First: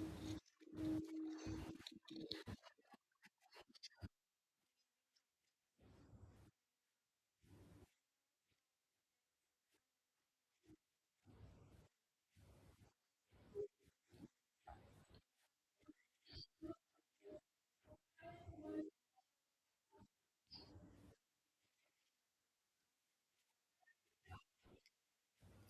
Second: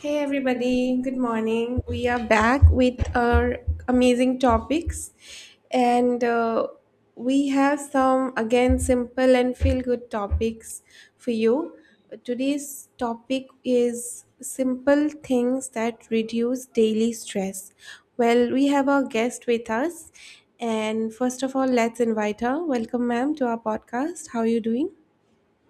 Hey everybody, good morning. We are back with our amazing topics, and we have some again simple and feel good topics for you. Today's topic is simple things that reduce daily stress. Well, we have our guest with us, and first of all, let's invite her. Welcome, ma'am, to our podcast. How are you doing?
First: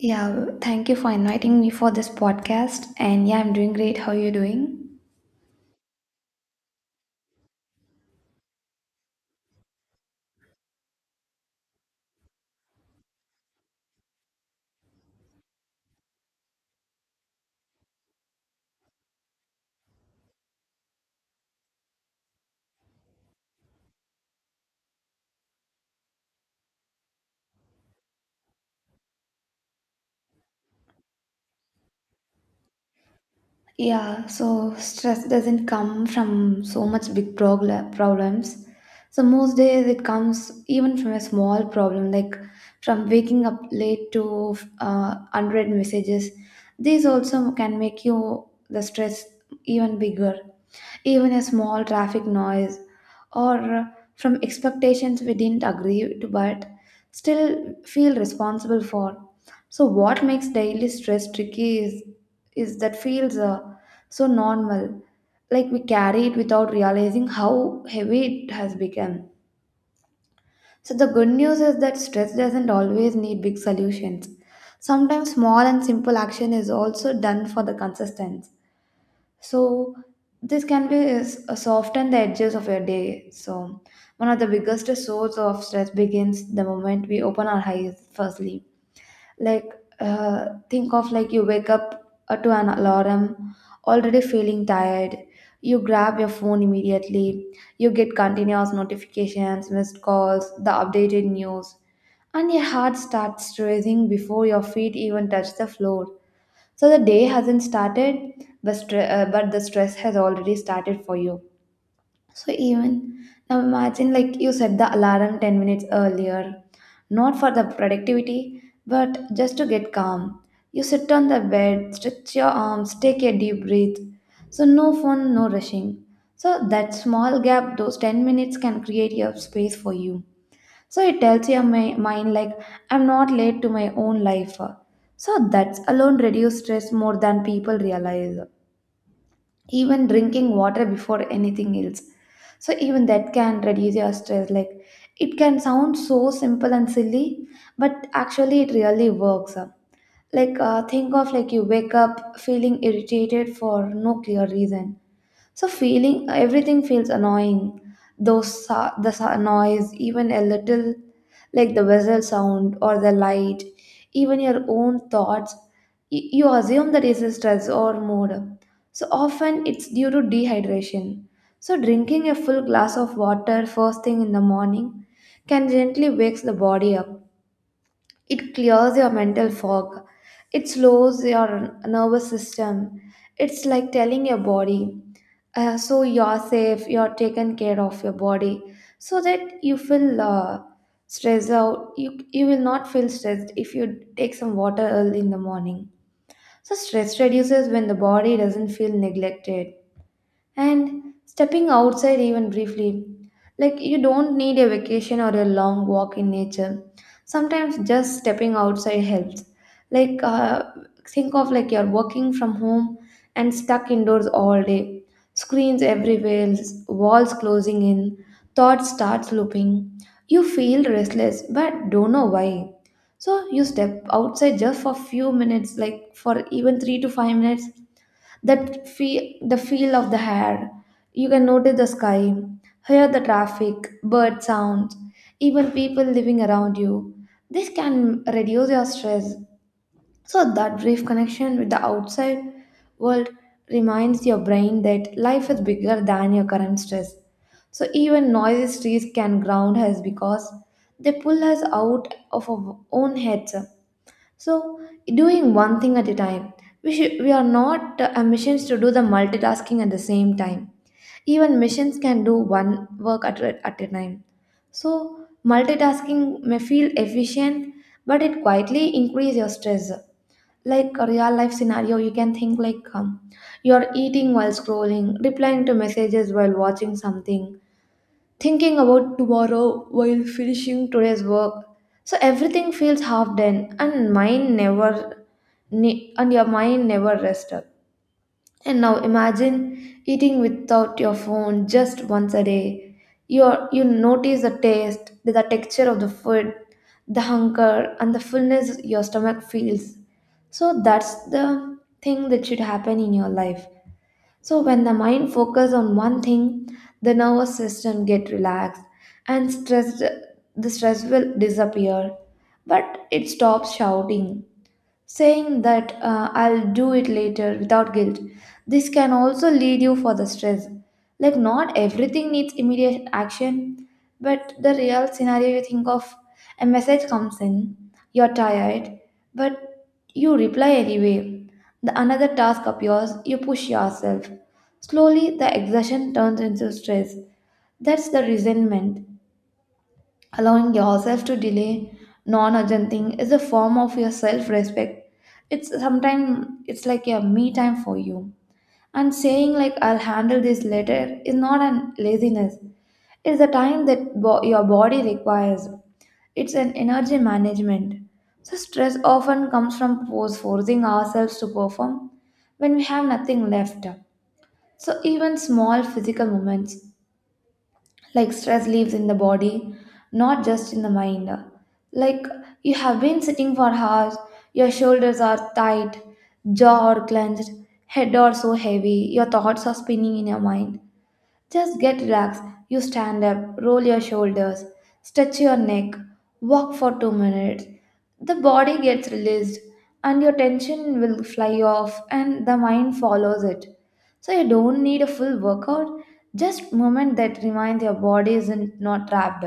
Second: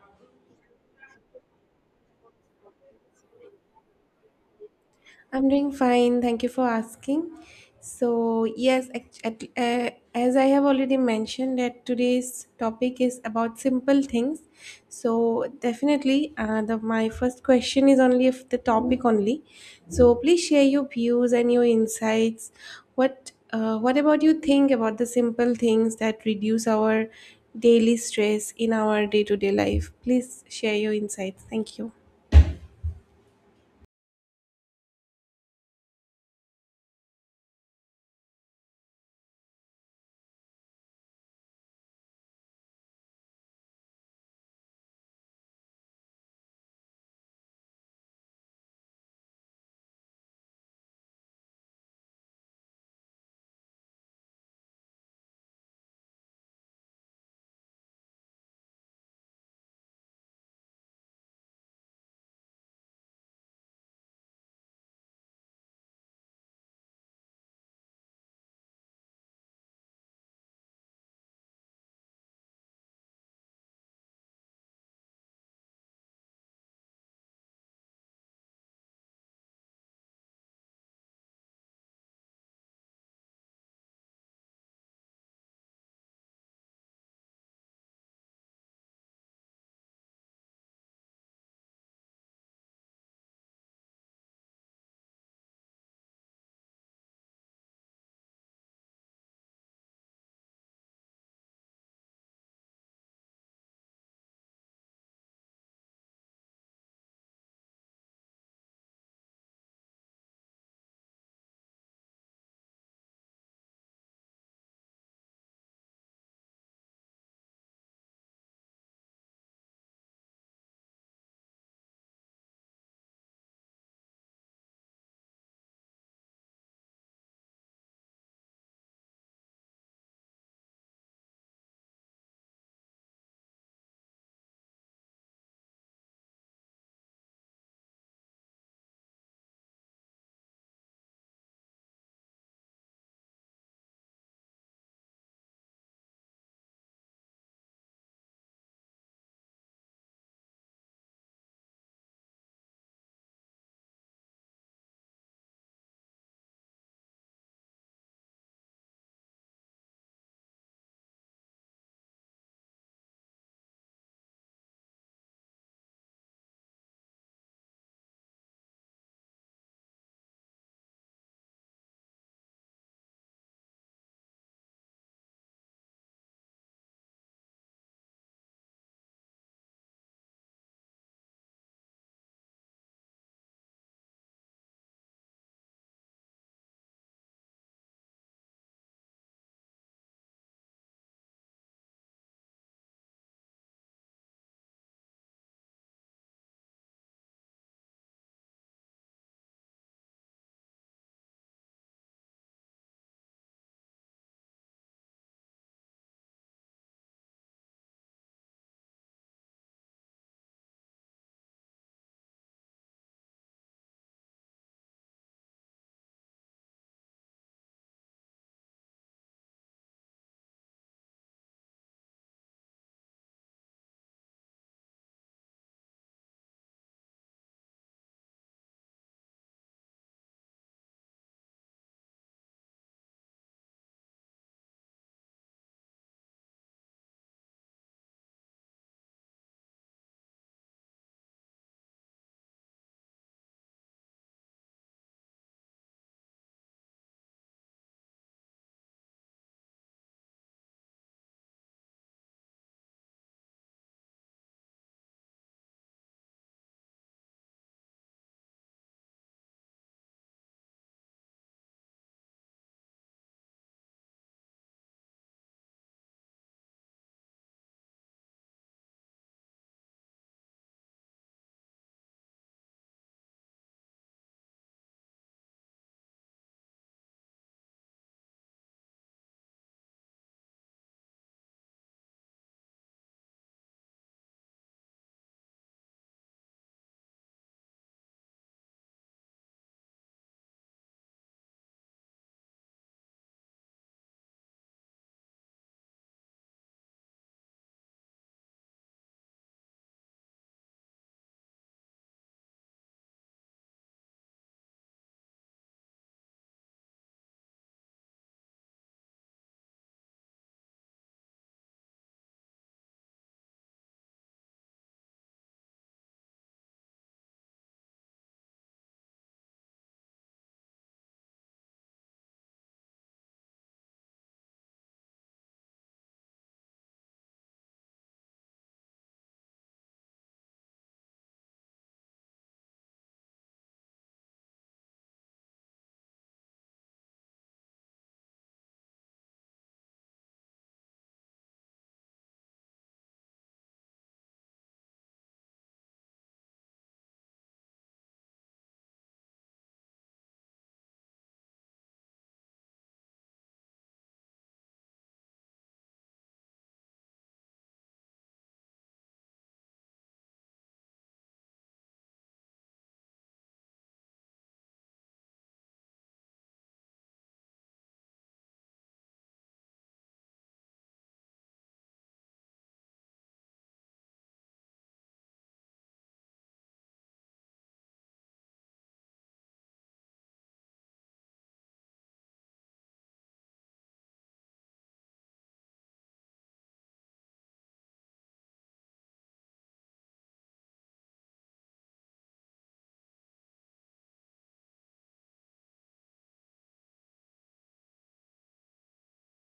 Yeah, thank you for inviting me for this podcast. And yeah, I'm doing great. How are you doing? I'm doing fine. Thank you for asking. So, yes, as I have already mentioned, that today's topic is about simple things. So, definitely, the my first question is only if the topic only. So, please share your views and your insights. What about you think about the simple things that reduce our daily stress in our day to day life? Please share your insights. Thank you. Yeah, so stress doesn't come from so much big problems. So most days it comes even from a small problem, like from waking up late to unread messages. These also can make you the stress even bigger. Even a small traffic noise or from expectations we didn't agree to but still feel responsible for. So what makes daily stress tricky is that feels so normal. Like we carry it without realizing how heavy it has become. So the good news is that stress doesn't always need big solutions. Sometimes small and simple action is also done for the consistency. So this can be soften the edges of your day. So one of the biggest source of stress begins the moment we open our eyes for sleep. Like think of like you wake up to an alarm, already feeling tired. You grab your phone immediately. You get continuous notifications, missed calls, the updated news, and your heart starts racing before your feet even touch the floor. So the day hasn't started, but the stress has already started for you. So even now imagine like you set the alarm 10 minutes earlier, not for the productivity, but just to get calm. You sit on the bed, stretch your arms, take a deep breath. So no phone, no rushing. So that small gap, those 10 minutes can create your space for you. So it tells your mind, like, I'm not late to my own life. So that's alone reduce stress more than people realize. Even drinking water before anything else. So even that can reduce your stress. Like, it can sound so simple and silly, but actually it really works. Like, think of like you wake up feeling irritated for no clear reason so feeling everything feels annoying. The noise, even a little, like the whistle sound or the light, even your own thoughts, you assume that is a stress or mood. So often it's due to dehydration. So drinking a full glass of water first thing in the morning can gently wakes the body up. It clears your mental fog. It slows your nervous system. It's like telling your body, so you're safe, you're taken care of your body, so that you feel stressed out. You will not feel stressed if you take some water early in the morning. So, stress reduces when the body doesn't feel neglected. And stepping outside even briefly, like you don't need a vacation or a long walk in nature. Sometimes just stepping outside helps. Like think of like you're working from home and stuck indoors all day. Screens everywhere, walls closing in, thoughts starts looping. You feel restless but don't know why. So you step outside just for few minutes, like for even 3 to 5 minutes, that feel the feel of the hair, you can notice the sky, hear the traffic, bird sounds, even people living around you. This can reduce your stress. So that brief connection with the outside world reminds your brain that life is bigger than your current stress. So even noisy streets can ground us because they pull us out of our own heads. So, doing one thing at a time. We are not missions to do the multitasking at the same time. Even missions can do one work at a time. So, multitasking may feel efficient, but it quietly increase your stress. Like a real life scenario, you can think like you're eating while scrolling, replying to messages while watching something, thinking about tomorrow while finishing today's work. So everything feels half done, and your mind never rests up. And now imagine eating without your phone just once a day. You notice the taste, the texture of the food, the hunger, and the fullness your stomach feels. So that's the thing that should happen in your life. So when the mind focuses on one thing, the nervous system get relaxed and stress the stress will disappear. But it stops shouting saying that I'll do it later without guilt. This can also lead you for the stress. Like, not everything needs immediate action, but the real scenario you think of a message comes in, you're tired, but you reply anyway. The another task appears, you push yourself. Slowly, the exertion turns into stress. That's the resentment. Allowing yourself to delay non urgent thing is a form of your self respect. It's sometimes it's like a me time for you. And saying like I'll handle this later is not an laziness. It's the time that your body requires. It's an energy management. So stress often comes from pose forcing ourselves to perform when we have nothing left. So even small physical movements, like stress lives in the body, not just in the mind. Like you have been sitting for hours, your shoulders are tight, jaw are clenched, head are so heavy, your thoughts are spinning in your mind, just get relaxed. You stand up, roll your shoulders, stretch your neck, walk for 2 minutes. The body gets released, and your tension will fly off, and the mind follows it. So, you don't need a full workout, just moment that reminds your body isn't not trapped.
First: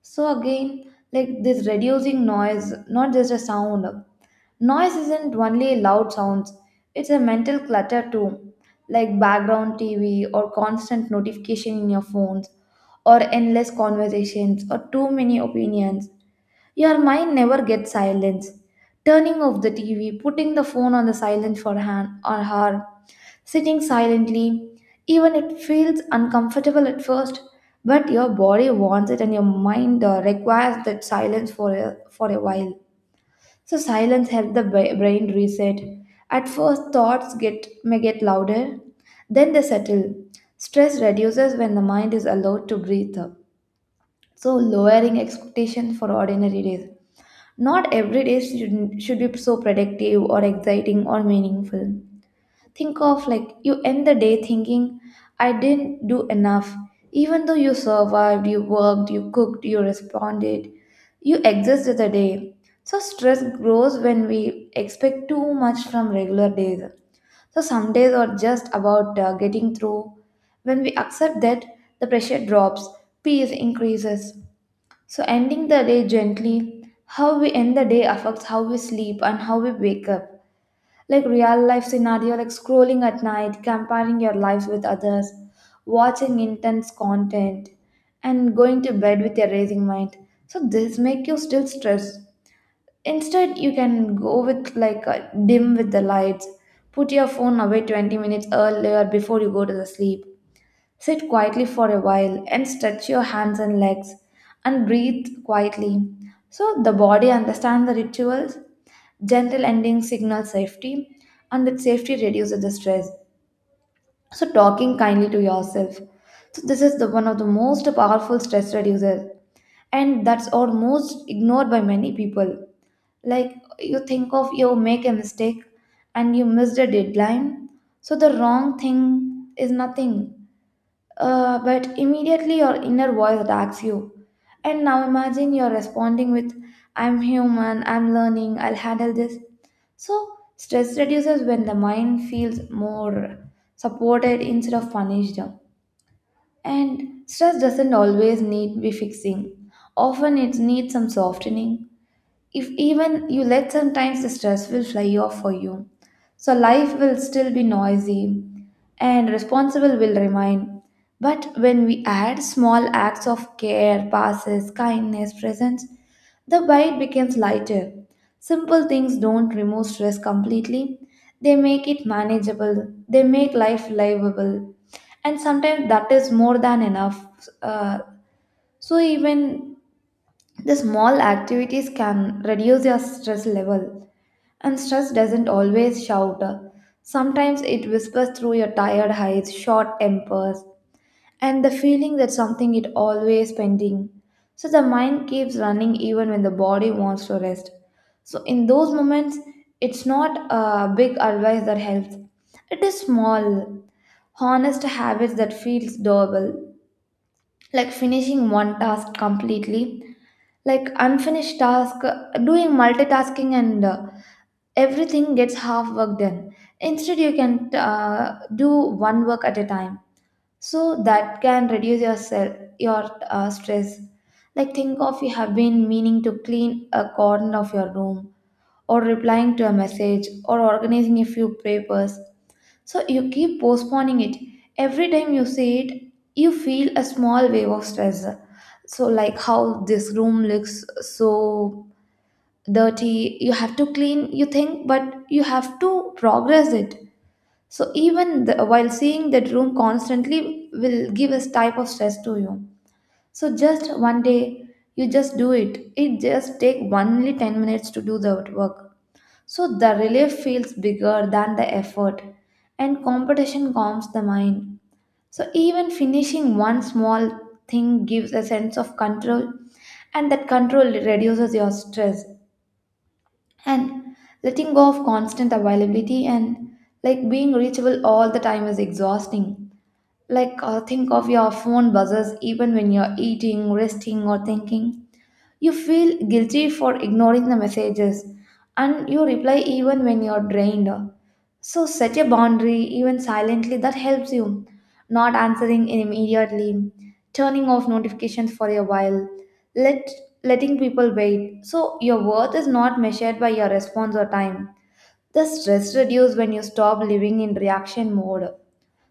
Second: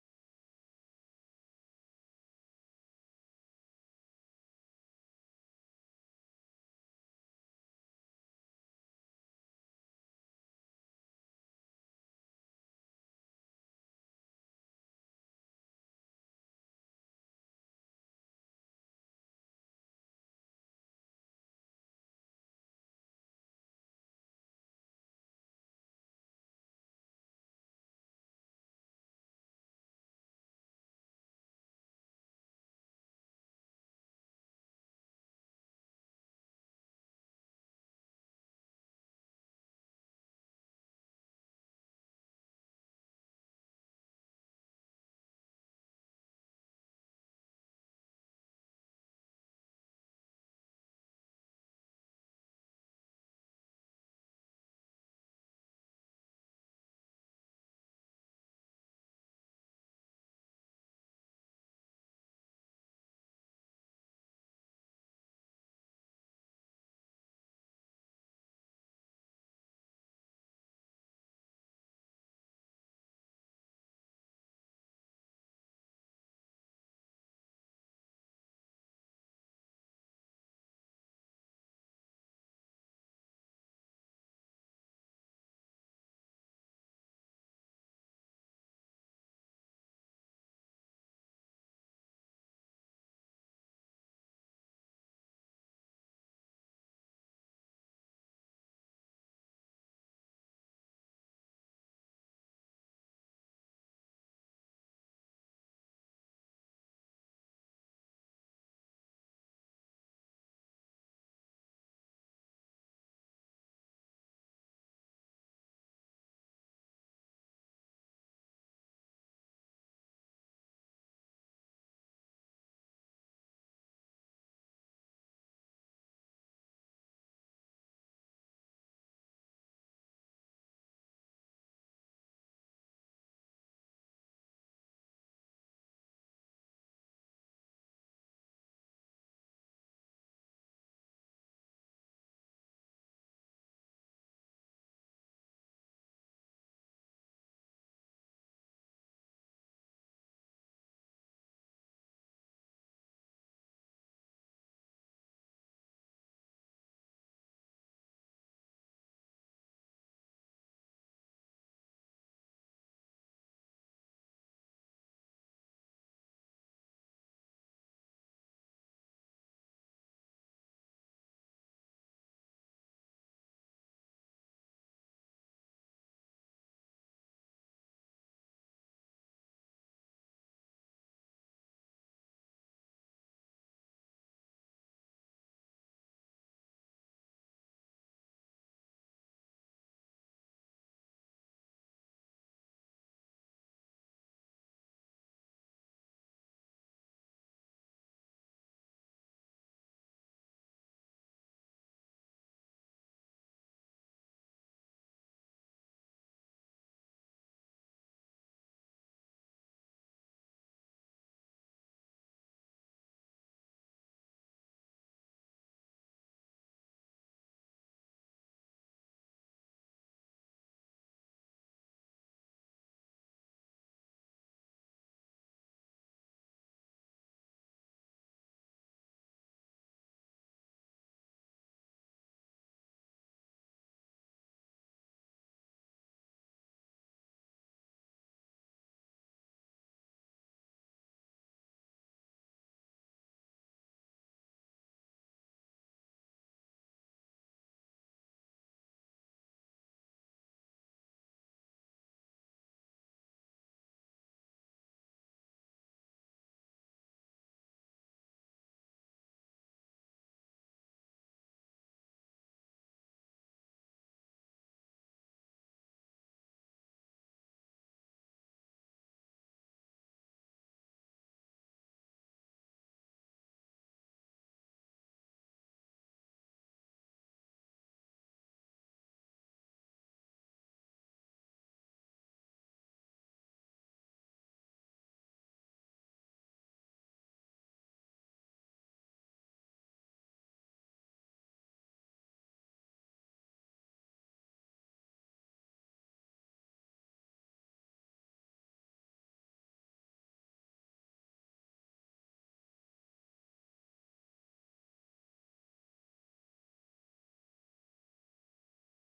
So, again, like this reducing noise, not just a sound. Noise isn't only loud sounds, it's a mental clutter too, like background TV or constant notification in your phones or endless conversations or too many opinions. Your mind never gets silence. Turning off the TV, putting the phone on the silent for han or her, sitting silently, even it feels uncomfortable at first, but your body wants it and your mind requires that silence for for a while. So silence helps the brain reset. At first, thoughts get may get louder, then they settle. Stress reduces when the mind is allowed to breathe up. So lowering expectations for ordinary days. Not every day should be so productive or exciting or meaningful. Think of like you end the day thinking, I didn't do enough. Even though you survived, you worked, you cooked, you responded, you existed the day. So stress grows when we expect too much from regular days. So some days are just about getting through. When we accept that, the pressure drops, peace increases. So ending the day gently, how we end the day affects how we sleep and how we wake up, like real life scenario, like scrolling at night, comparing your lives with others, watching intense content, and going to bed with a racing mind. So this make you still stressed. Instead, you can go with like a dim with the lights, put your phone away 20 minutes earlier before you go to the sleep. Sit quietly for a while and stretch your hands and legs and breathe quietly. So the body understands the rituals. Gentle ending signals safety, and that safety reduces the stress. So talking kindly to yourself. So this is the one of the most powerful stress reducers, and that's almost ignored by many people. Like you think of you make a mistake and you missed a deadline. So the wrong thing is nothing, but immediately your inner voice attacks you. And now imagine you're responding with, I'm human, I'm learning, I'll handle this. So, stress reduces when the mind feels more supported instead of punished. And stress doesn't always need to be fixing. Often it needs some softening. If even you let sometimes the stress will fly off for you. So life will still be noisy, and responsible will remain. But when we add small acts of care, passes, kindness, presence, the bite becomes lighter. Simple things don't remove stress completely. They make it manageable. They make life livable. And sometimes that is more than enough. Uh, so even the small activities can reduce your stress level, and stress doesn't always shout. Sometimes it whispers through your tired eyes, short tempers, and the feeling that something is always pending. So the mind keeps running even when the body wants to rest. So in those moments, it's not a big advice that helps. It is small, honest habits that feels doable, like finishing one task completely, like unfinished task, doing multitasking, and everything gets half work done. Instead, you can do one work at a time, so that can reduce your stress. Like, think of, you have been meaning to clean a corner of your room, or replying to a message, or organizing a few papers. So you keep postponing it. Every time you see it, you feel a small wave of stress. So, like, how this room looks so dirty, you have to clean, you think, but you have to progress it. So even while seeing that room constantly will give us type of stress to you. So just one day, you just do it. It just take only 10 minutes to do the work. So the relief feels bigger than the effort, and competition calms the mind. So even finishing one small thing gives a sense of control, and that control reduces your stress. And letting go of constant availability, and, like, being reachable all the time is exhausting. Like, think of your phone buzzers even when you're eating, resting, or thinking. You feel guilty for ignoring the messages, and you reply even when you're drained. So set a boundary, even silently, that helps you. Not answering immediately, turning off notifications for a while, let letting people wait. So your worth is not measured by your response or time. The stress reduces when you stop living in reaction mode.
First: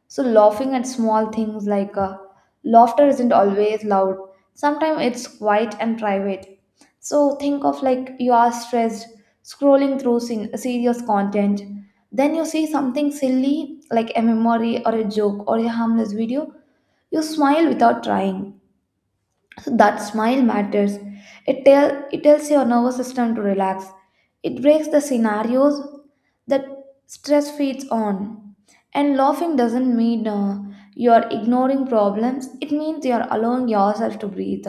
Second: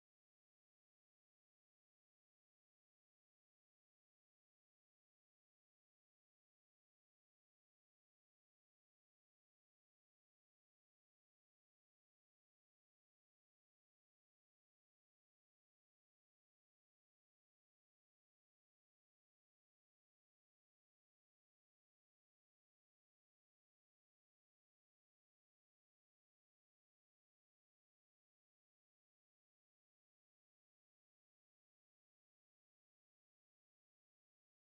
So, laughing at small things, like, laughter isn't always loud, sometimes it's quiet and private. So, think of, like, you are stressed, scrolling through serious content, then you see something silly like a memory or a joke or a harmless video, you smile without trying. So that smile matters. It tells your nervous system to relax. It breaks the scenarios that stress feeds on. And laughing doesn't mean you're ignoring problems, it means you're allowing yourself to breathe.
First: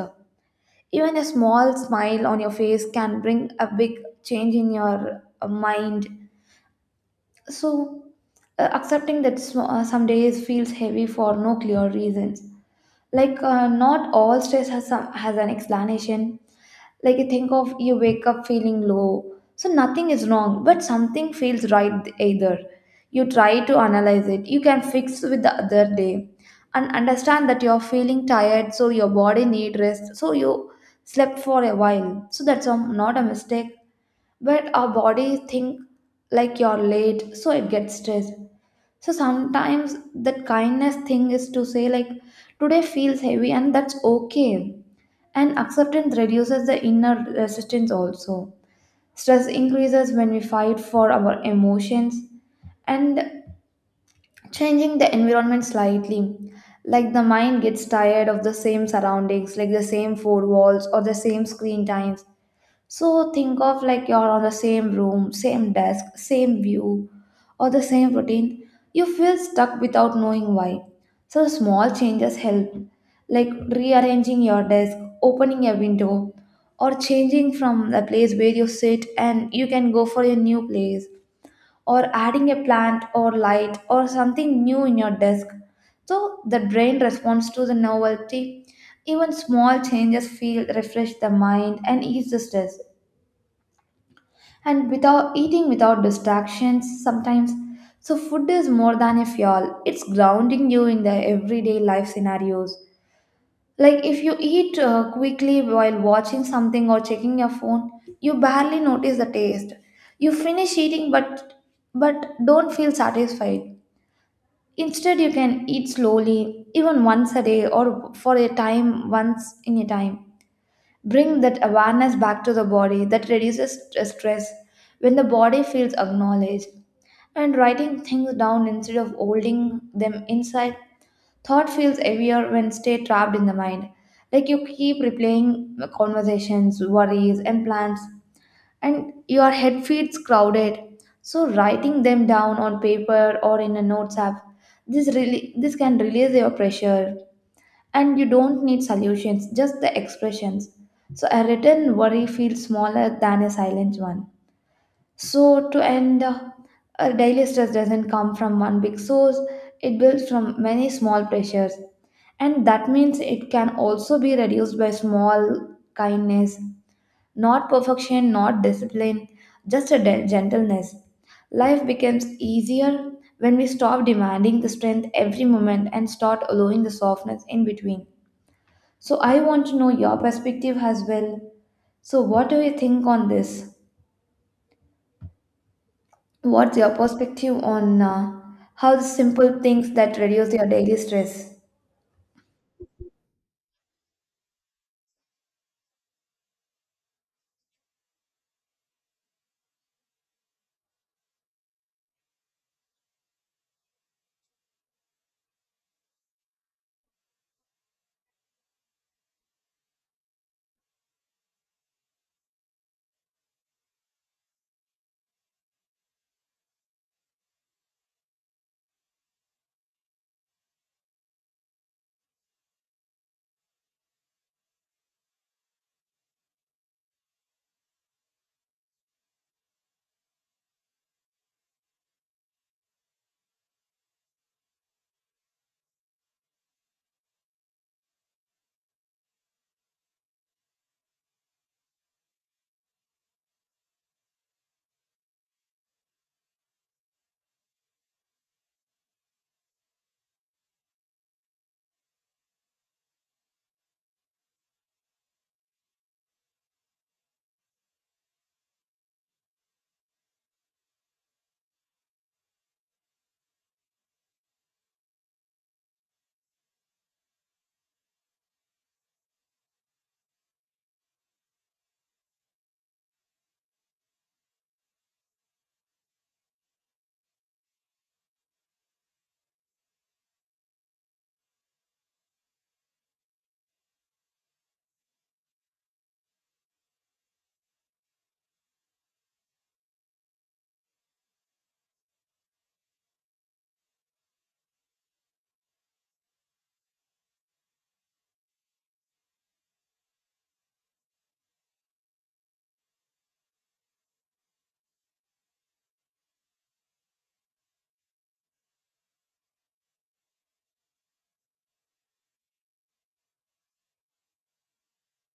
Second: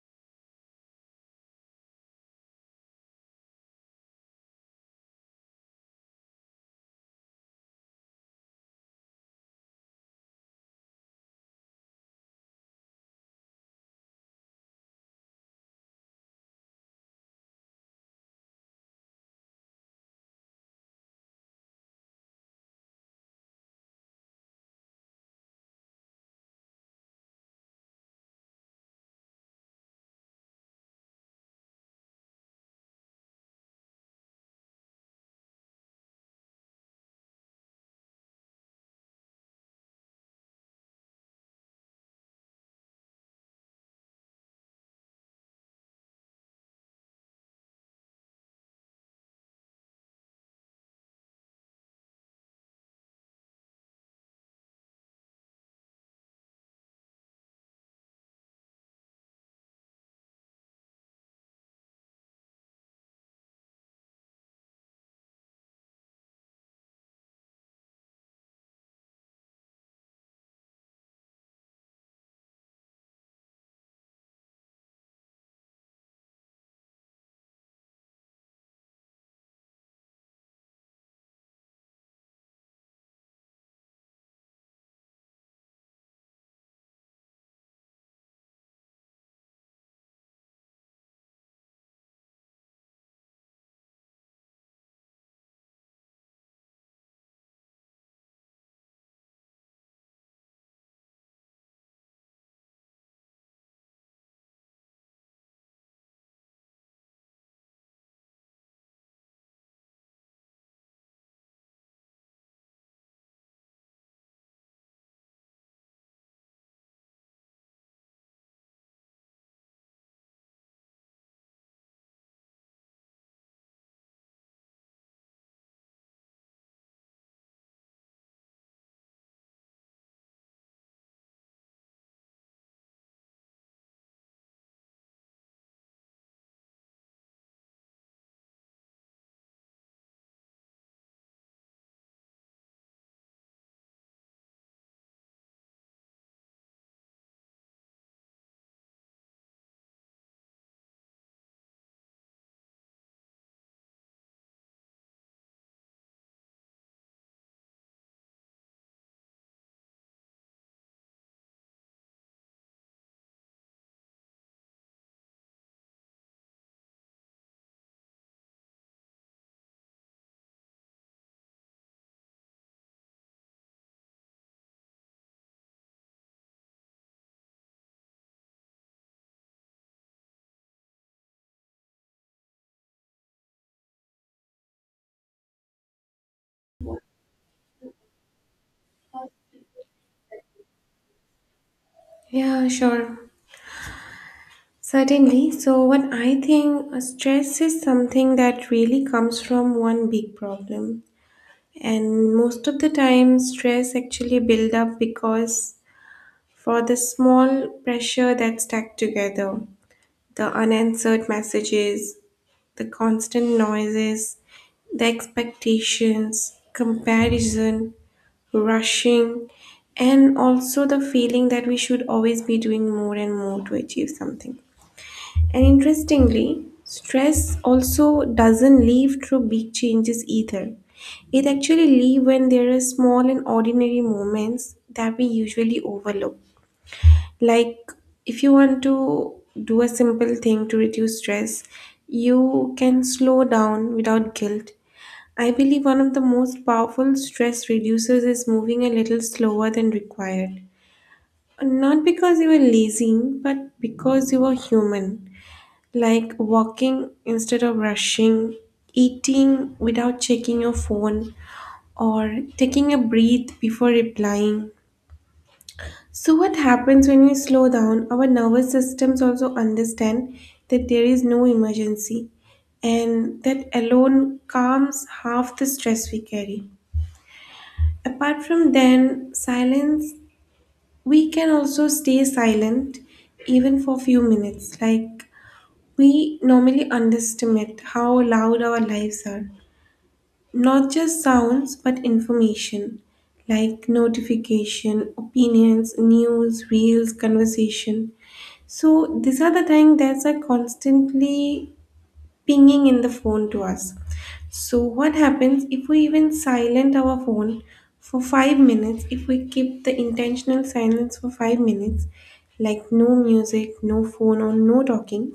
Even a small smile on your face can bring a big change in your mind. So, accepting that some days feels heavy for no clear reasons, like, not all stress has an explanation. Like, you think of, you wake up feeling low, so nothing is wrong but something feels right either. You try to analyze it, you can fix with the other day, and understand that you're feeling tired, so your body need rest, so you slept for a while. So that's not a mistake, but our body think, like, you're late, so it gets stressed. So sometimes that kindness thing is to say, like, today feels heavy, and that's okay. And acceptance reduces the inner resistance also. Stress increases when we fight for our emotions, and changing the environment slightly. Like, the mind gets tired of the same surroundings, like the same four walls or the same screen times. So think of, like, you're on the same room, same desk, same view, or the same routine. You feel stuck without knowing why. So small changes help, like rearranging your desk, opening a window, or changing from the place where you sit and you can go for a new place, or adding a plant or light or something new in your desk. So the brain responds to the novelty. Even small changes feel refresh the mind and ease the stress. And without eating, without distractions sometimes, so food is more than a fuel, it's grounding you in the everyday life scenarios. Like, if you eat quickly while watching something or checking your phone, you barely notice the taste. You finish eating, but don't feel satisfied. Instead, you can eat slowly, even once a day, or for a time, once in a time, bring that awareness back to the body that reduces stress when the body feels acknowledged. And writing things down instead of holding them inside, thought feels heavier when stay trapped in the mind. Like, you keep replaying conversations, worries, and plans, and your head feels crowded. So writing them down on paper or in a notes app, this can release your pressure. And you don't need solutions, just the expressions. So a written worry feels smaller than a silent one. So, to end, a daily stress doesn't come from one big source, it builds from many small pressures. And that means it can also be reduced by small kindness, not perfection, not discipline, just a gentleness. Life becomes easier when we stop demanding the strength every moment and start allowing the softness in between. So I want to know your perspective as well. So what do you think on this? What's your perspective on how the simple things that reduce your daily stress? Yeah, sure. Certainly. So, what I think stress is something that really comes from one big problem. And most of the time, stress actually build up because for the small pressure that's stacked together, the unanswered messages, the constant noises, the expectations, comparison, rushing, and also the feeling that we should always be doing more and more to achieve something. And interestingly, stress also doesn't leave through big changes either. It actually leaves when there are small and ordinary moments that we usually overlook. Like if you want to do a simple thing to reduce stress, you can slow down without guilt. I believe one of the most powerful stress reducers is moving a little slower than required. Not because you are lazy, but because you are human, like walking instead of rushing, eating without checking your phone, or taking a breath before replying. So, what happens when we slow down? Our nervous systems also understand that there is no emergency, and that alone calms half the stress we carry. Apart from then, silence, we can also stay silent even for few minutes, like we normally underestimate how loud our lives are. Not just sounds, but information like notification, opinions, news, reels, conversation. So these are the things that are constantly pinging in the phone to us. So what happens if we even silent our phone for 5 minutes, if we keep the intentional silence for 5 minutes, like no music, no phone or no talking,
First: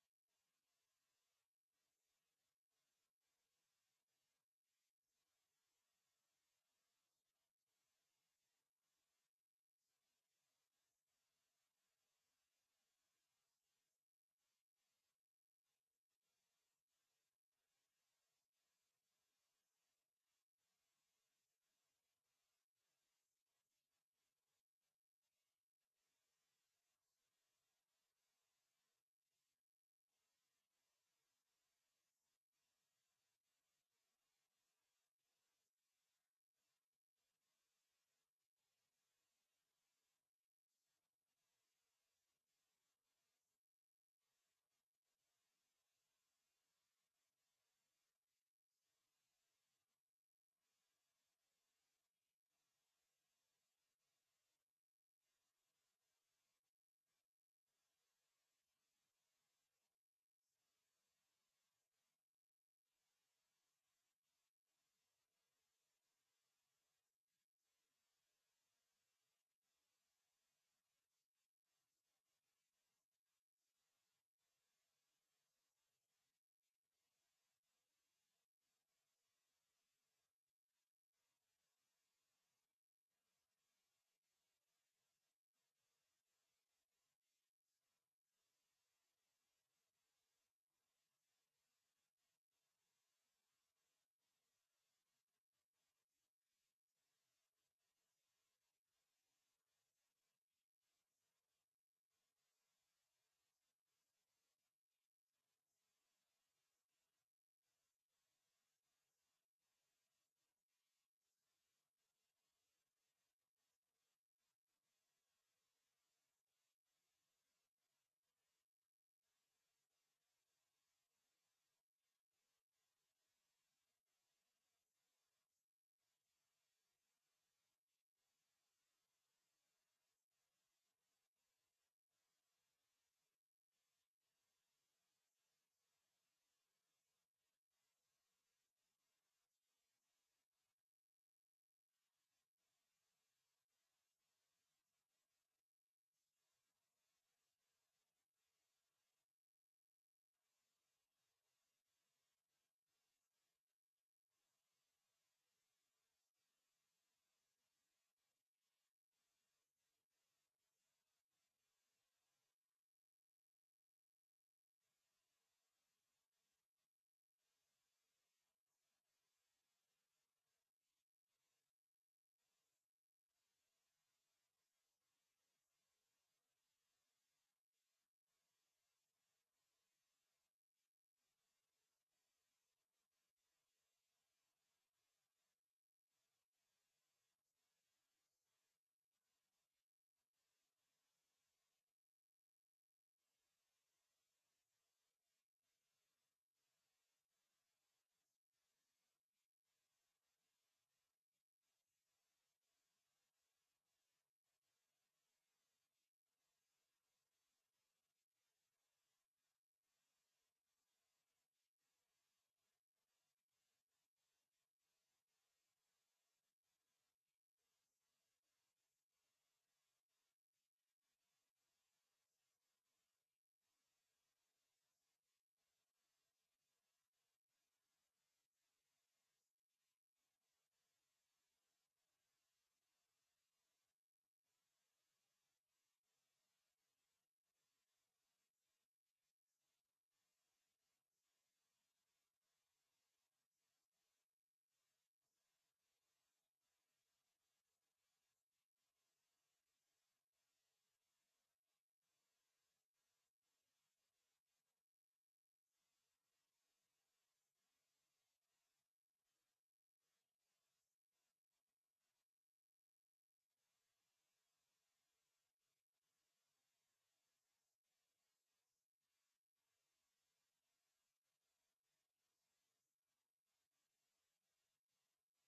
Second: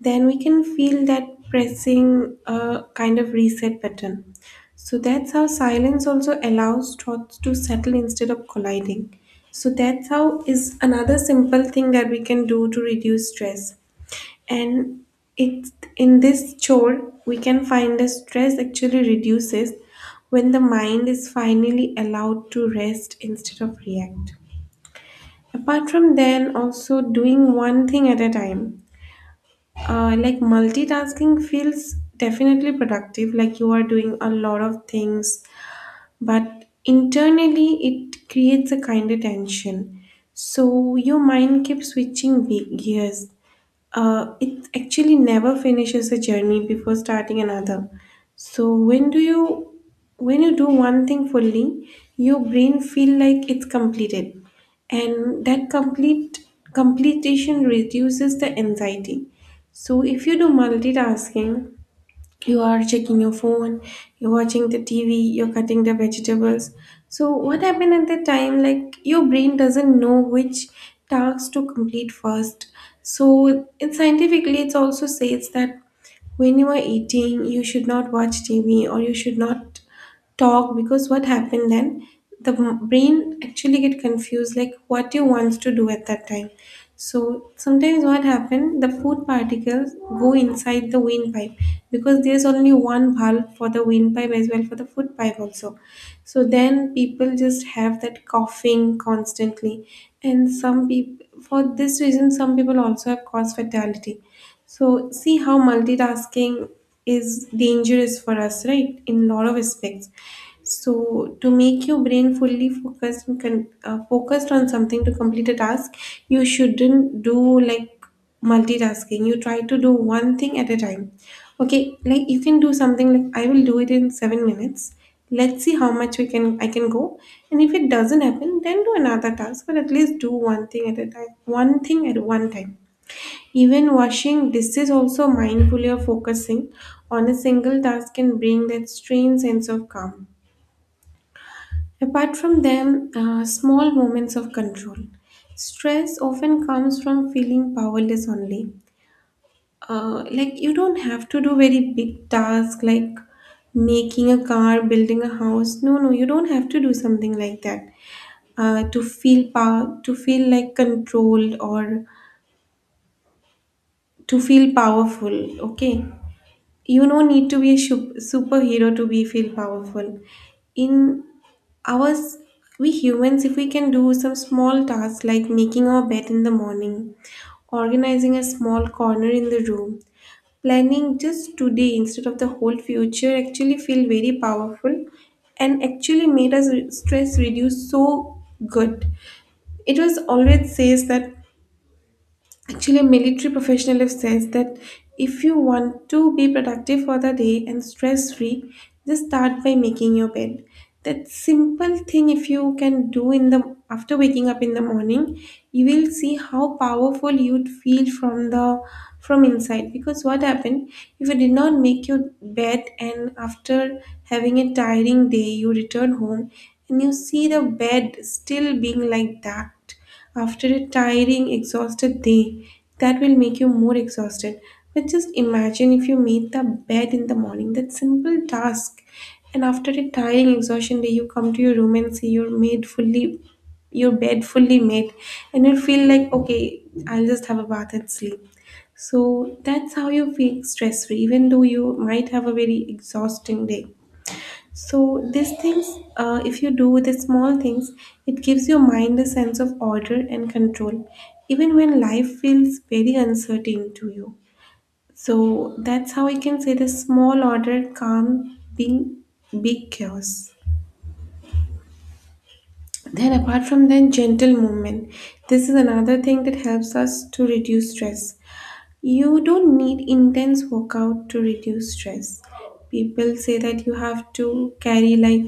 then we can feel that pressing a kind of reset button. So that's how silence also allows thoughts to settle instead of colliding. So that's how is another simple thing that we can do to reduce stress. And it's in this chore we can find the stress actually reduces when the mind is finally allowed to rest instead of react. Apart from then also doing one thing at a time, like multitasking feels definitely productive, like you are doing a lot of things but internally it creates a kind of tension. So your mind keeps gears. It actually never finishes a journey before starting another. So when you do one thing fully, your brain feel like it's completed, and that complete completion reduces the anxiety. So if you do multitasking, you are checking your phone, you're watching the TV, you're cutting the vegetables. So what happened at that time? Like your brain doesn't know which tasks to complete first. So it, scientifically, it also says that when you are eating you should not watch TV or you should not talk, because what happened then, the brain actually get confused like what you want to do at that time. So sometimes what happen, the food particles go inside the windpipe, because there's only one valve for the windpipe as well for the food pipe also. So then people just have that coughing constantly, and some people for this reason, some people also have caused fatality. So see how multitasking is dangerous for us, right? In a lot of aspects. So to make your brain fully focused and focused on something to complete a task, you shouldn't do like multitasking. You try to do one thing at a time. Okay, like you can do something like I will do it in 7 minutes. Let's see how much we can I can go. And if it doesn't happen, then do another task, but at least do one thing at a time. One thing at one time, even washing dishes also mindfully or focusing on a single task can bring that strange sense of calm. Apart from them, small moments of control. Stress often comes from feeling powerless only. Like you don't have to do very big tasks like making a car, building a house. No, no, you don't have to do something like that. To feel power, to feel like controlled or to feel powerful. Okay, you no need to be a superhero to be feel powerful. In ours, we humans, if we can do some small tasks like making our bed in the morning, organizing a small corner in the room, planning just today instead of the whole future, actually feel very powerful and actually made us stress reduce so good. It was always says that actually, a military professional have says that if you want to be productive for the day and stress free, just start by making your bed. That simple thing, if you can do in the after waking up in the morning, you will see how powerful you'd feel from the, from inside. Because what happened if you did not make your bed, and after having a tiring day, you return home and you see the bed still being like that after a tiring, exhausted day, that will make you more exhausted. But just imagine if you made the bed in the morning, that simple task. And after a tiring, exhaustion day, you come to your room and see your made fully your bed fully made, and you feel like, okay, I'll just have a bath and sleep. So that's how you feel stress free even though you might have a very exhausting day. So these things, if you do the small things, it gives your mind a sense of order and control, even when life feels very uncertain to you. So that's how I can say the small order, calm, being big chaos. Then apart from that, gentle movement. This is another thing that helps us to reduce stress. You don't need intense workout to reduce stress. People say that you have to carry like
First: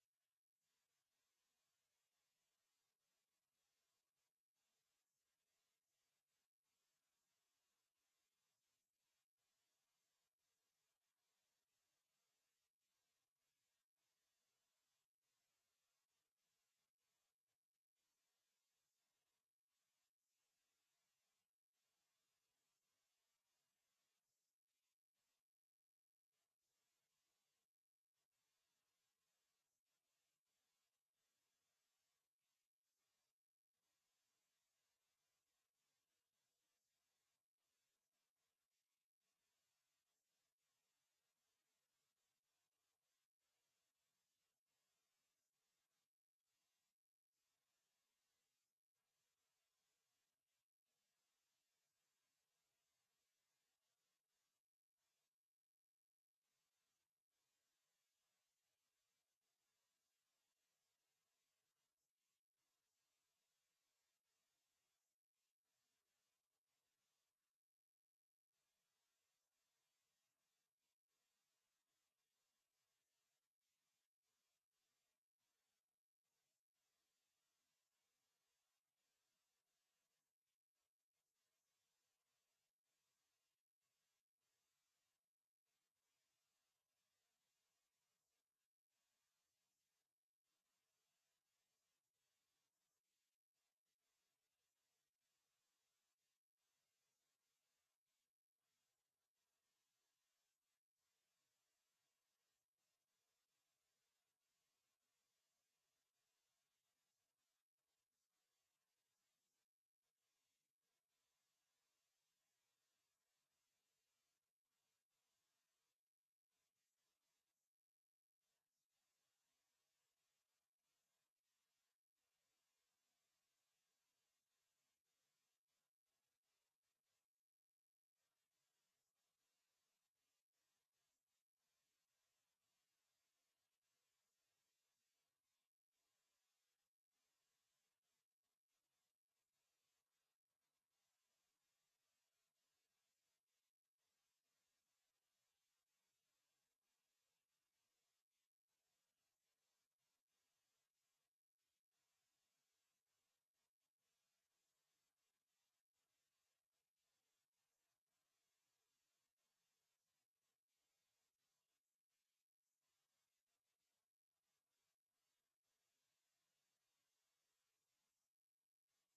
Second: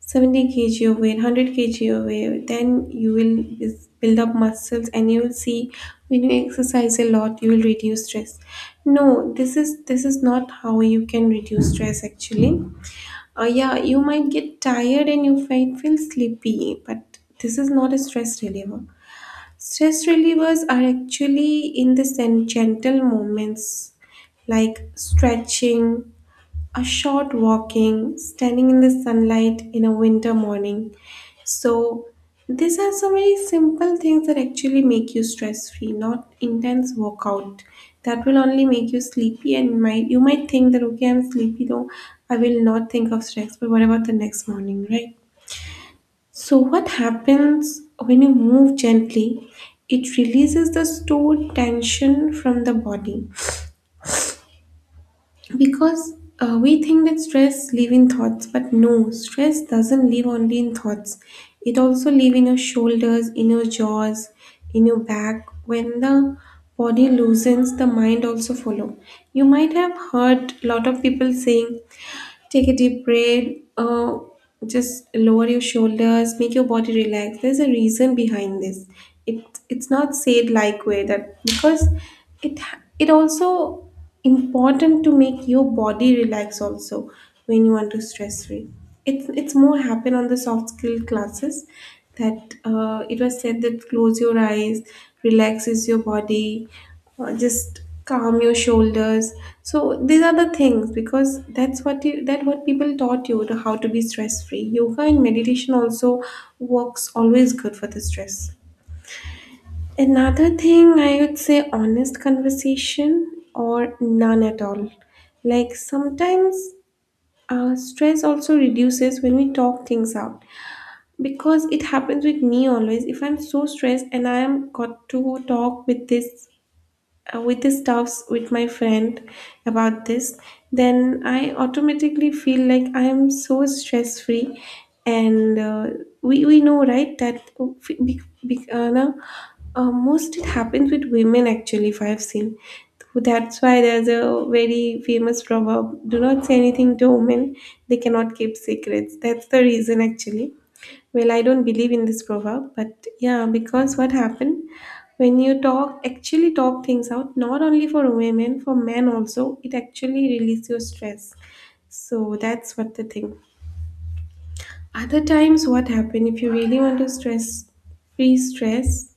70 kg away, 100 kg away, then you will build up muscles, and you will see when you exercise a lot, you will reduce stress. No, this is not how you can reduce stress actually. Yeah, you might get tired and you might feel sleepy, but this is not a stress reliever. Stress relievers are actually in the gentle movements like stretching, a short walking, standing in the sunlight in a winter morning. So, these are some very simple things that actually make you stress free, not intense workout. That will only make you sleepy, and might you might think that, okay, I'm sleepy though. I will not think of stress, but what about the next morning, right? So, what happens when you move gently? It releases the stored tension from the body, because we think that stress live in thoughts, but no, stress doesn't live only in thoughts. It also live in your shoulders, in your jaws, in your back. When the body loosens, the mind also follow. You might have heard lot of people saying, take a deep breath. Uh, just lower your shoulders. Make your body relax. There's a reason behind this. It it's not said like way that, because it it also important to make your body relax also when you want to stress free. It's more happen on the soft skill classes that it was said that close your eyes, relaxes your body, just calm your shoulders. So these are the things, because that's what you, that what people taught you to how to be stress free. Yoga and meditation also works always good for the stress. Another thing I would say, honest conversation or none at all. Like sometimes stress also reduces when we talk things out, because it happens with me always. If I'm so stressed and I am got to talk with this, with the stuffs with my friend about this, then I automatically feel like I am so stress free. And we know, right, that f- be, no, most it happens with women actually, if I've seen. That's why there's a very famous proverb, do not say anything to women, they cannot keep secrets. That's the reason actually. Well, I don't believe in this proverb, but yeah, because what happened, when you talk, actually talk things out, not only for women, for men also, it actually release your stress. So that's what the thing. Other times, what happen if you really want to stress, free stress.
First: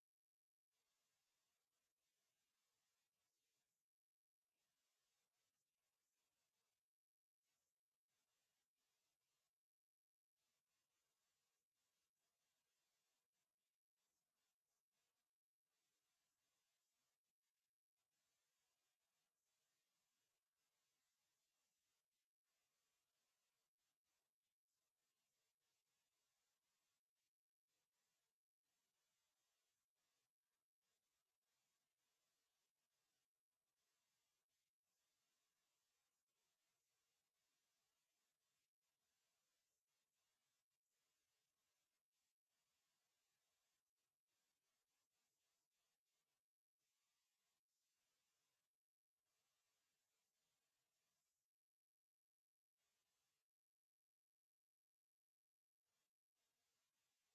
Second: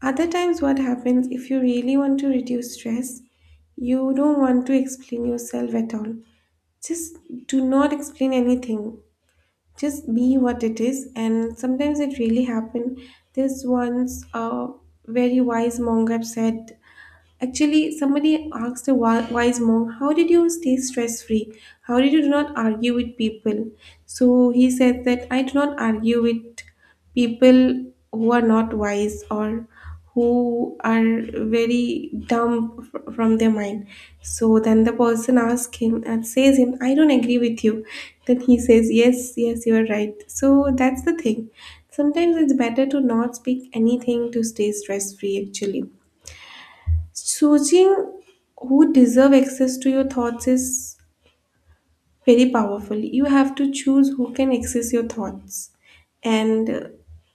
Other times, what happens if you really want to reduce stress, you don't want to explain yourself at all, just do not explain anything, just be what it is. And sometimes it really happen, this once a very wise monk have said. Actually, somebody asked a wise monk, "How did you stay stress free? How did you do not argue with people?" So he said that, "I do not argue with people who are not wise or who are very dumb from their mind." So then the person asks him and says him, "I don't agree with you." Then he says, "Yes, yes, you are right." So that's the thing. Sometimes it's better to not speak anything to stay stress free. Actually, choosing who deserve access to your thoughts is very powerful. You have to choose who can access your thoughts, and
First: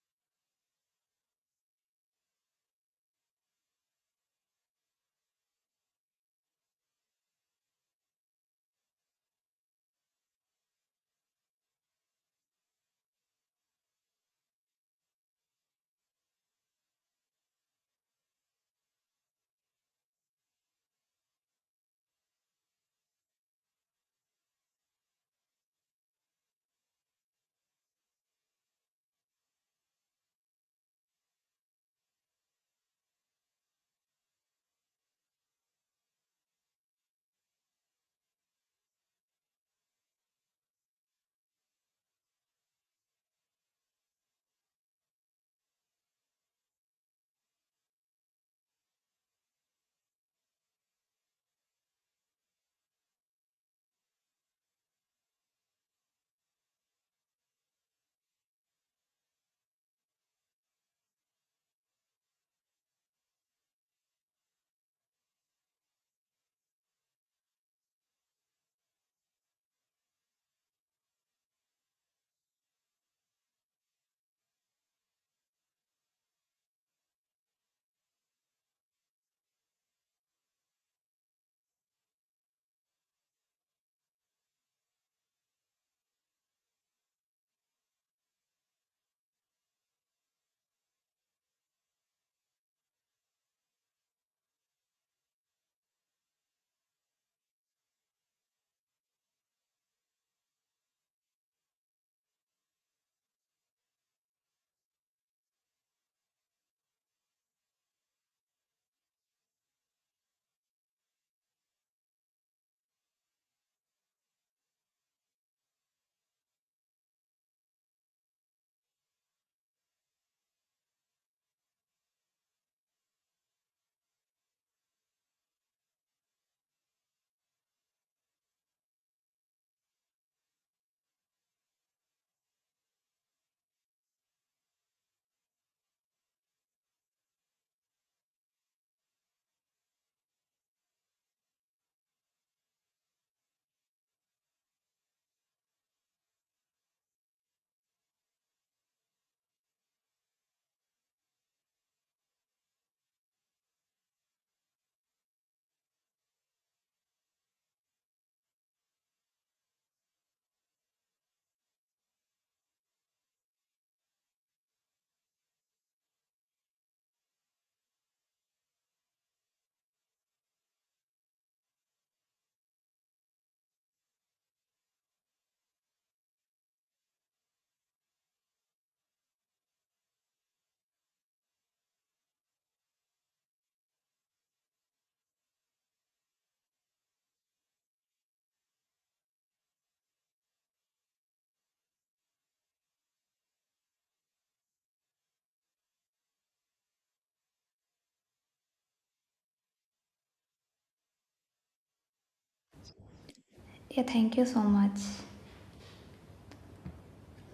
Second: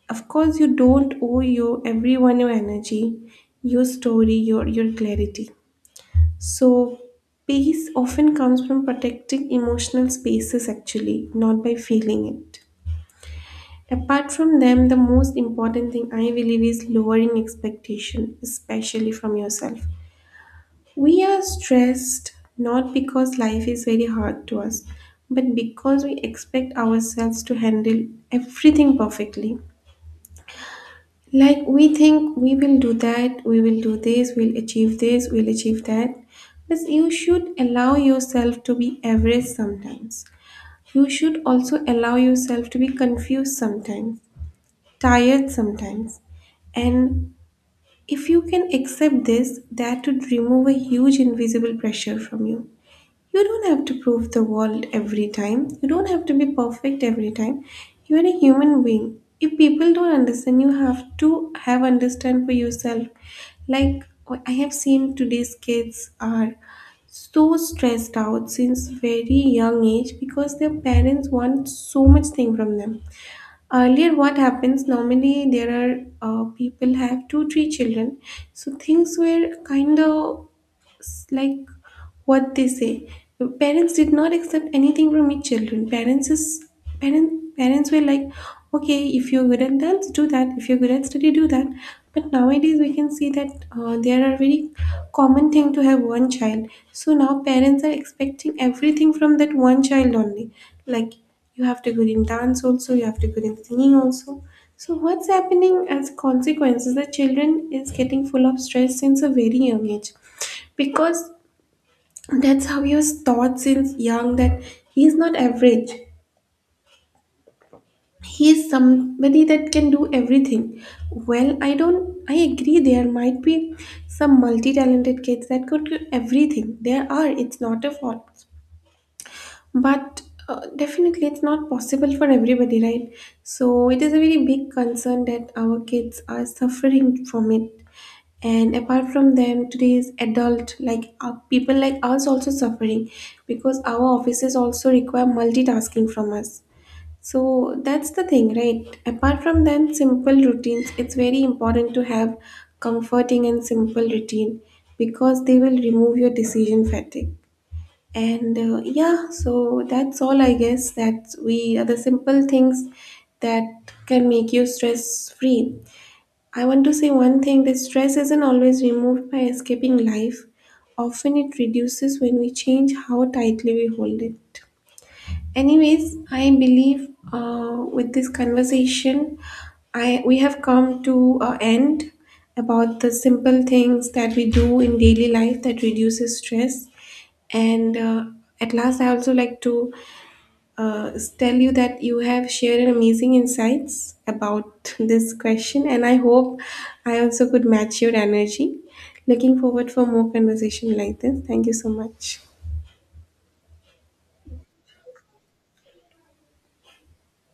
of course you don't owe your everyone your energy, your story, your clarity. So peace often comes from protecting emotional spaces actually, not by feeling it. Apart from them, the most important thing I believe is lowering expectation, especially from yourself. We are stressed not because life is very hard to us, but because we expect ourselves to handle everything perfectly. Like, we think we will do that, we will do this, we'll achieve that. But you should allow yourself to be average sometimes. You should also allow yourself to be confused sometimes, tired sometimes. And if you can accept this, that would remove a huge invisible pressure from you. You don't have to prove the world every time. You don't have to be perfect every time. You are a human being. If people don't understand, you have to have understand for yourself. Like, I have seen today's kids are so stressed out since very young age, because their parents want so much thing from them. Earlier, what happens normally, there are people have two three children, so things were kind of like, what they say. Parents did not accept anything from each children. Parents is parents were like, okay, if you're good at dance, do that. If you're good at study, do that. But nowadays we can see that there are very common thing to have one child. So now parents are expecting everything from that one child only. Like, you have to good in dance also, you have to good in singing also. So what's happening as consequences? The children is getting full of stress since a very young age, because that's how he was taught since young, that he's not average, he's somebody that can do everything. Well, I don't I agree there might be some multi-talented kids that could do everything. There are, it's not a fault, but definitely it's not possible for everybody, right? So it is a very big concern that our kids are suffering from it. And apart from them, today's adult, like people like us also suffering, because our offices also require multitasking from us. So that's the thing, right? Apart from them, simple routines, it's very important to have comforting and simple routine, because they will remove your decision fatigue. And Yeah, so that's all I guess, that we are the simple things that can make you stress free. I want to say one thing, that stress isn't always removed by escaping life. Often it reduces when we change how tightly we hold it. Anyways, I believe, with this conversation, I we have come to an end about the simple things that we do in daily life that reduces stress. And At last, I also like to uh, tell you that you have shared amazing insights about this question, and I hope I also could match your energy. Looking forward for more conversation like this. Thank you so much. Yeah, thank you so much.